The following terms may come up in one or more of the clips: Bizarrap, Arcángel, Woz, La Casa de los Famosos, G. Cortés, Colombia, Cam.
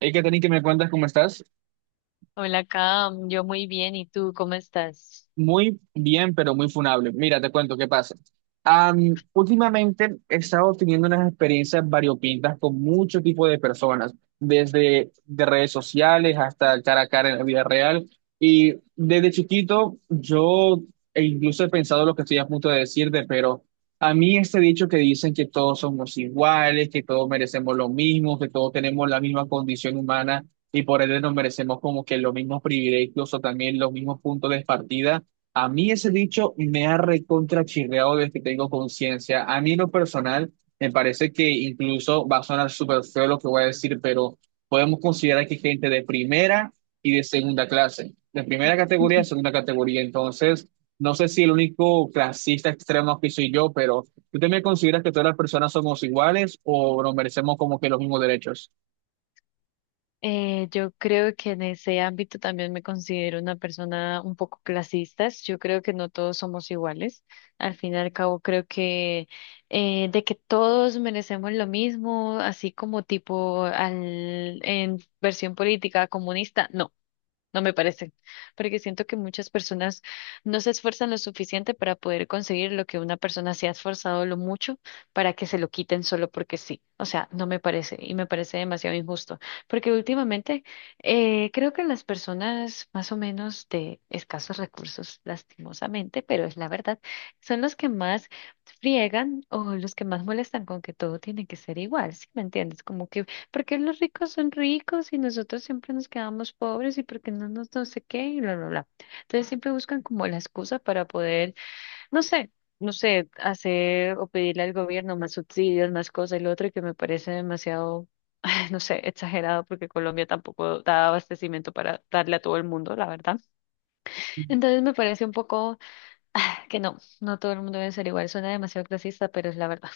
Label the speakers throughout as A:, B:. A: Hey, Katherine, que me cuentas? ¿Cómo estás?
B: Hola, Cam. Yo muy bien. ¿Y tú cómo estás?
A: Muy bien, pero muy funable. Mira, te cuento qué pasa. Últimamente he estado teniendo unas experiencias variopintas con mucho tipo de personas, desde de redes sociales hasta cara a cara en la vida real. Y desde chiquito yo e incluso he pensado lo que estoy a punto de decirte, pero a mí este dicho que dicen que todos somos iguales, que todos merecemos lo mismo, que todos tenemos la misma condición humana y por ende nos merecemos como que los mismos privilegios o también los mismos puntos de partida, a mí ese dicho me ha recontrachirreado desde que tengo conciencia. A mí en lo personal me parece, que incluso va a sonar súper feo lo que voy a decir, pero podemos considerar que hay gente de primera y de segunda clase. De primera categoría, de segunda categoría. Entonces, no sé si el único clasista extremo que soy yo, pero ¿tú también consideras que todas las personas somos iguales o nos merecemos como que los mismos derechos?
B: Yo creo que en ese ámbito también me considero una persona un poco clasista. Yo creo que no todos somos iguales. Al fin y al cabo, creo que de que todos merecemos lo mismo, así como tipo al, en versión política comunista, no. No me parece, porque siento que muchas personas no se esfuerzan lo suficiente para poder conseguir lo que una persona se ha esforzado lo mucho para que se lo quiten solo porque sí. O sea, no me parece y me parece demasiado injusto, porque últimamente creo que las personas más o menos de escasos recursos, lastimosamente, pero es la verdad, son los que más friegan o los que más molestan con que todo tiene que ser igual, ¿sí me entiendes? Como que porque los ricos son ricos y nosotros siempre nos quedamos pobres y porque no nos no sé qué y bla, bla, bla. Entonces siempre buscan como la excusa para poder, no sé, hacer o pedirle al gobierno más subsidios, más cosas y lo otro y que me parece demasiado, no sé, exagerado porque Colombia tampoco da abastecimiento para darle a todo el mundo, la verdad. Entonces me parece un poco que no, no todo el mundo debe ser igual. Suena demasiado clasista, pero es la verdad.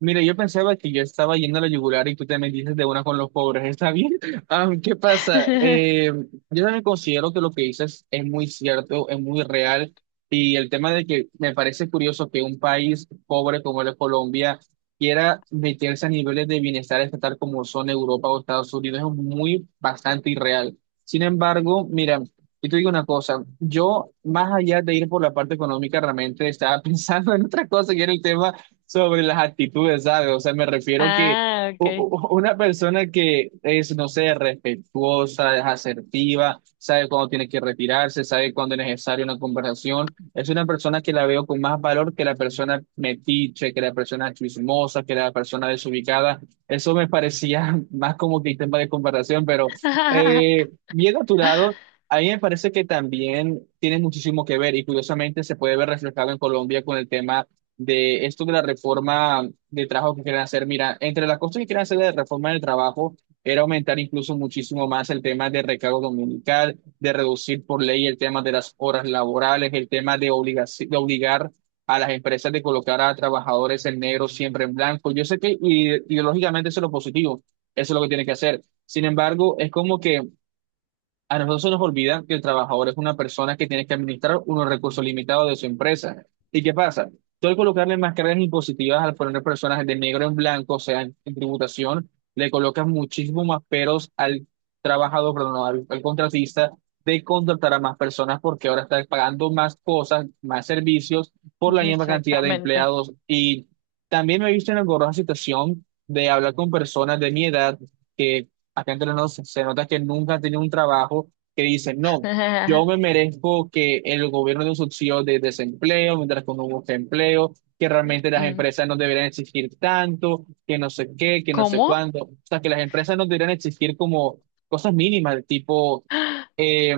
A: Mira, yo pensaba que yo estaba yendo a la yugular y tú te metiste de una con los pobres, ¿está bien? Ah, ¿qué pasa? Yo también considero que lo que dices es muy cierto, es muy real, y el tema de que me parece curioso que un país pobre como es Colombia quiera meterse a niveles de bienestar estatal como son Europa o Estados Unidos es muy bastante irreal. Sin embargo, mira, yo te digo una cosa, yo más allá de ir por la parte económica realmente estaba pensando en otra cosa que era el tema sobre las actitudes, ¿sabes? O sea, me refiero que
B: Ah,
A: u-
B: ok.
A: u- una persona que es, no sé, respetuosa, es asertiva, sabe cuándo tiene que retirarse, sabe cuándo es necesaria una conversación, es una persona que la veo con más valor que la persona metiche, que la persona chismosa, que la persona desubicada. Eso me parecía más como que tema de conversación, pero bien a tu lado. A mí me parece que también tiene muchísimo que ver y curiosamente se puede ver reflejado en Colombia con el tema de esto de la reforma de trabajo que quieren hacer. Mira, entre las cosas que quieren hacer de la reforma del trabajo era aumentar incluso muchísimo más el tema de recargo dominical, de reducir por ley el tema de las horas laborales, el tema de obligar a las empresas de colocar a trabajadores en negro siempre en blanco. Yo sé que ideológicamente eso es lo positivo, eso es lo que tiene que hacer. Sin embargo, es como que a nosotros se nos olvida que el trabajador es una persona que tiene que administrar unos recursos limitados de su empresa. ¿Y qué pasa? Tú al colocarle más cargas impositivas, al poner personas de negro en blanco, o sea, en tributación, le colocas muchísimos más peros al trabajador, perdón, no, al contratista de contratar a más personas porque ahora está pagando más cosas, más servicios por la misma cantidad de
B: Exactamente.
A: empleados. Y también me he visto en la engorrosa situación de hablar con personas de mi edad, que acá entre nos se nota que nunca han tenido un trabajo, que dicen, no, yo me merezco que el gobierno dé un subsidio de desempleo mientras que uno busca empleo, que realmente las
B: Mm,
A: empresas no deberían exigir tanto, que no sé qué, que no sé
B: ¿cómo?
A: cuándo. O sea, que las empresas no deberían exigir como cosas mínimas, tipo
B: ¡Ah!
A: eh,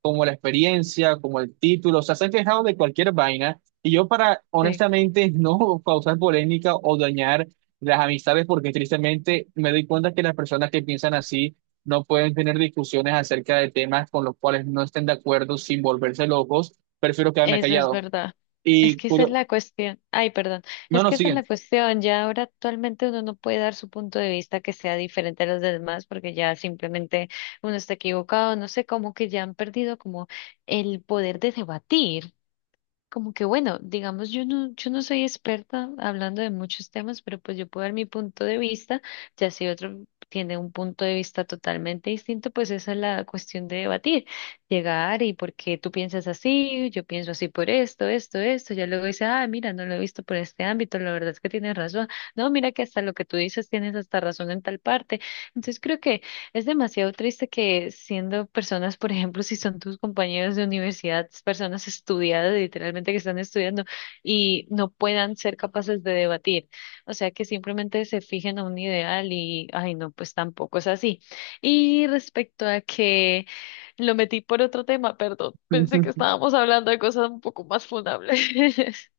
A: como la experiencia, como el título. O sea, se han quejado de cualquier vaina. Y yo, para,
B: Sí,
A: honestamente, no causar polémica o dañar las amistades, porque tristemente me doy cuenta que las personas que piensan así no pueden tener discusiones acerca de temas con los cuales no estén de acuerdo sin volverse locos. Prefiero quedarme
B: eso es
A: callado.
B: verdad. Es
A: Y
B: que esa es la cuestión. Ay, perdón.
A: no,
B: Es
A: no,
B: que esa es la
A: siguen.
B: cuestión. Ya ahora actualmente uno no puede dar su punto de vista que sea diferente a los demás porque ya simplemente uno está equivocado. No sé, como que ya han perdido como el poder de debatir. Como que bueno, digamos, yo no soy experta hablando de muchos temas, pero pues yo puedo dar mi punto de vista, ya si otro tiene un punto de vista totalmente distinto, pues esa es la cuestión de debatir, llegar y por qué tú piensas así, yo pienso así por esto, esto, esto, ya luego dice, ah, mira, no lo he visto por este ámbito, la verdad es que tienes razón, no, mira que hasta lo que tú dices tienes hasta razón en tal parte, entonces creo que es demasiado triste que siendo personas, por ejemplo, si son tus compañeros de universidad, personas estudiadas, literalmente que están estudiando y no puedan ser capaces de debatir. O sea, que simplemente se fijen a un ideal y, ay, no, pues tampoco es así. Y respecto a que lo metí por otro tema, perdón, pensé que estábamos hablando de cosas un poco más fundables. Eso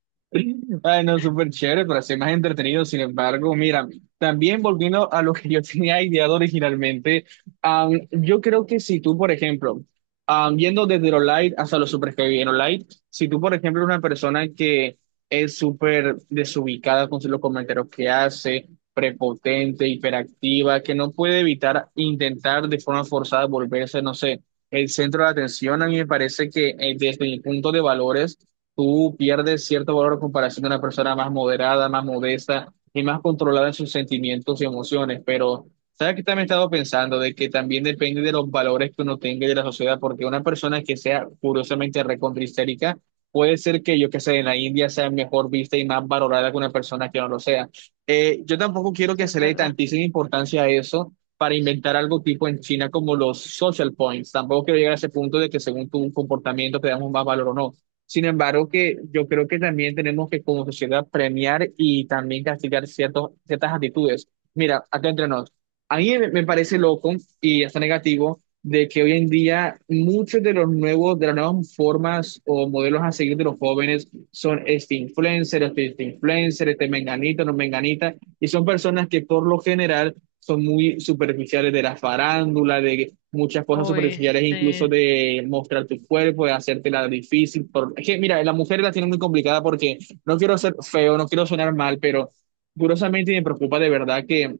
A: Bueno, súper chévere, pero así más entretenido. Sin embargo, mira, también volviendo a lo que yo tenía ideado originalmente, yo creo que si tú, por ejemplo, yendo desde lo light hasta lo super heavy, en lo light, si tú, por ejemplo, eres una persona que es súper desubicada con los comentarios que hace, prepotente, hiperactiva, que no puede evitar intentar de forma forzada volverse, no sé, el centro de atención, a mí me parece que desde mi punto de valores, tú pierdes cierto valor en comparación a una persona más moderada, más modesta y más controlada en sus sentimientos y emociones. Pero, ¿sabes qué también he estado pensando? De que también depende de los valores que uno tenga y de la sociedad, porque una persona que sea curiosamente recontrahistérica puede ser que, yo que sé, en la India sea mejor vista y más valorada que una persona que no lo sea. Yo tampoco quiero que
B: es
A: se le dé
B: verdad.
A: tantísima importancia a eso, para inventar algo tipo en China como los social points. Tampoco quiero llegar a ese punto de que según tu comportamiento te damos más valor o no. Sin embargo, que yo creo que también tenemos que como sociedad premiar y también castigar ciertas actitudes. Mira, acá entre nos, a mí me parece loco y hasta negativo de que hoy en día muchos de los nuevos, de las nuevas formas o modelos a seguir de los jóvenes son este influencer, este influencer, este menganito, no menganita, y son personas que por lo general son muy superficiales, de la farándula, de muchas cosas
B: Uy,
A: superficiales, incluso
B: este,
A: de mostrar tu cuerpo, de hacértela difícil. Por... Es que, mira, las mujeres la tienen muy complicada porque no quiero ser feo, no quiero sonar mal, pero curiosamente me preocupa de verdad que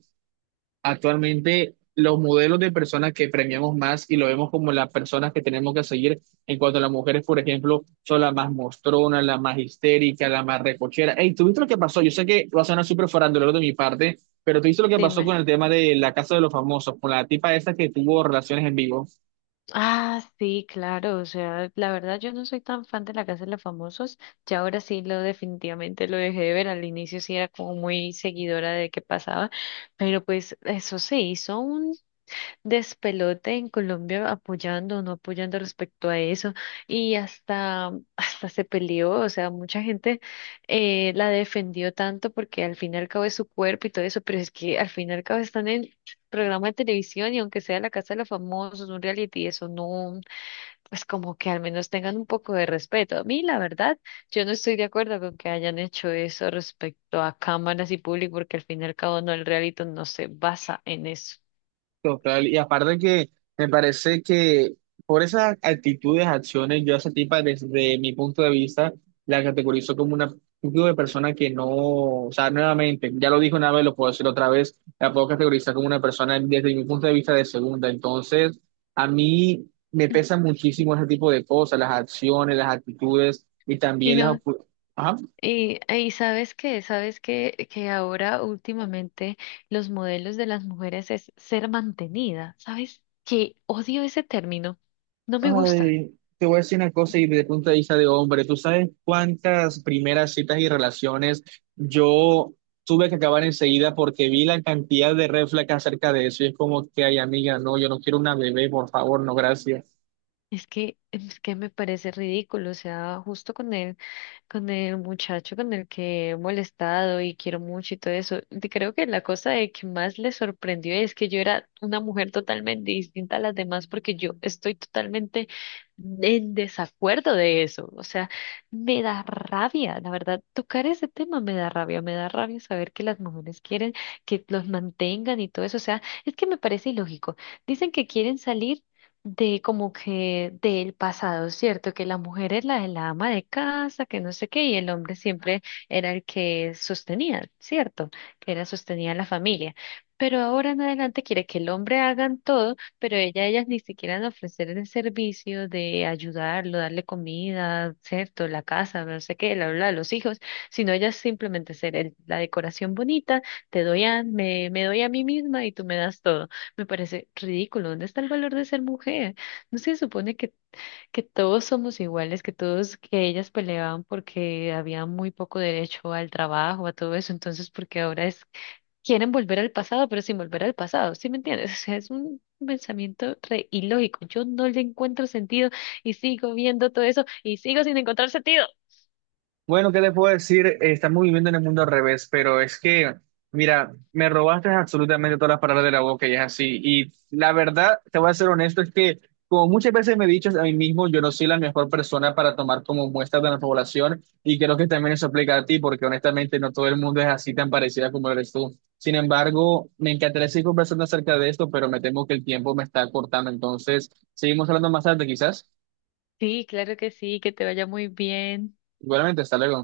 A: actualmente los modelos de personas que premiamos más y lo vemos como las personas que tenemos que seguir en cuanto a las mujeres, por ejemplo, son las más mostronas, las más histéricas, las más recochera. Hey, ¿tú viste lo que pasó? Yo sé que va a sonar súper farandulero de mi parte, pero ¿tú viste lo que pasó
B: dime.
A: con el tema de la Casa de los Famosos, con la tipa esta que tuvo relaciones en vivo?
B: Ah, sí, claro, o sea, la verdad yo no soy tan fan de La Casa de los Famosos, ya ahora sí lo definitivamente lo dejé de ver, al inicio sí era como muy seguidora de qué pasaba, pero pues eso se hizo despelote en Colombia apoyando o no apoyando respecto a eso y hasta, mm, hasta se peleó, o sea, mucha gente la defendió tanto porque al fin y al cabo es su cuerpo y todo eso, pero es que al fin y al cabo están en programa de televisión y aunque sea la casa de los famosos, un reality, eso no, pues como que al menos tengan un poco de respeto. A mí, la verdad, yo no estoy de acuerdo con que hayan hecho eso respecto a cámaras y público porque al fin y al cabo no, el reality no se basa en eso.
A: Total, y aparte que me parece que por esas actitudes, acciones, yo a esa tipa desde mi punto de vista la categorizo como una tipo de persona que no, o sea, nuevamente, ya lo dije una vez, lo puedo decir otra vez, la puedo categorizar como una persona desde mi punto de vista de segunda. Entonces, a mí me pesan muchísimo ese tipo de cosas, las acciones, las actitudes y
B: Y
A: también las...
B: no.
A: opu- Ajá.
B: Y sabes que ahora últimamente los modelos de las mujeres es ser mantenida. ¿Sabes qué? Odio ese término. No me gusta.
A: Ay, te voy a decir una cosa y de punto de vista de hombre, ¿tú sabes cuántas primeras citas y relaciones yo tuve que acabar enseguida porque vi la cantidad de red flags acerca de eso? Y es como que, ay, amiga, no, yo no quiero una bebé, por favor, no, gracias.
B: Es que me parece ridículo, o sea, con el muchacho con el que he molestado y quiero mucho y todo eso, y creo que la cosa de que más le sorprendió es que yo era una mujer totalmente distinta a las demás porque yo estoy totalmente en desacuerdo de eso, o sea, me da rabia, la verdad, tocar ese tema me da rabia saber que las mujeres quieren que los mantengan y todo eso, o sea, es que me parece ilógico. Dicen que quieren salir de como que del pasado, ¿cierto? Que la mujer es la ama de casa, que no sé qué, y el hombre siempre era el que sostenía, ¿cierto? Que era sostenía la familia. Pero ahora en adelante quiere que el hombre hagan todo, pero ella, ellas ni siquiera han ofrecer el servicio de ayudarlo, darle comida, ¿cierto? La casa, no sé qué, la, bla, los hijos, sino ellas simplemente ser el- la decoración bonita, te doy a, me doy a mí misma y tú me das todo. Me parece ridículo. ¿Dónde está el valor de ser mujer? ¿No se supone que todos somos iguales, que todos, que ellas peleaban porque había muy poco derecho al trabajo, a todo eso? Entonces, porque ahora es, quieren volver al pasado, pero sin volver al pasado. ¿Sí me entiendes? O sea, es un pensamiento re ilógico. Yo no le encuentro sentido y sigo viendo todo eso y sigo sin encontrar sentido.
A: Bueno, ¿qué te puedo decir? Estamos viviendo en el mundo al revés, pero es que, mira, me robaste absolutamente todas las palabras de la boca y es así. Y la verdad, te voy a ser honesto, es que como muchas veces me he dicho a mí mismo, yo no soy la mejor persona para tomar como muestra de la población y creo que también eso aplica a ti, porque honestamente no todo el mundo es así tan parecida como eres tú. Sin embargo, me encantaría seguir conversando acerca de esto, pero me temo que el tiempo me está cortando. Entonces, seguimos hablando más tarde, quizás.
B: Sí, claro que sí, que te vaya muy bien.
A: Igualmente, hasta luego.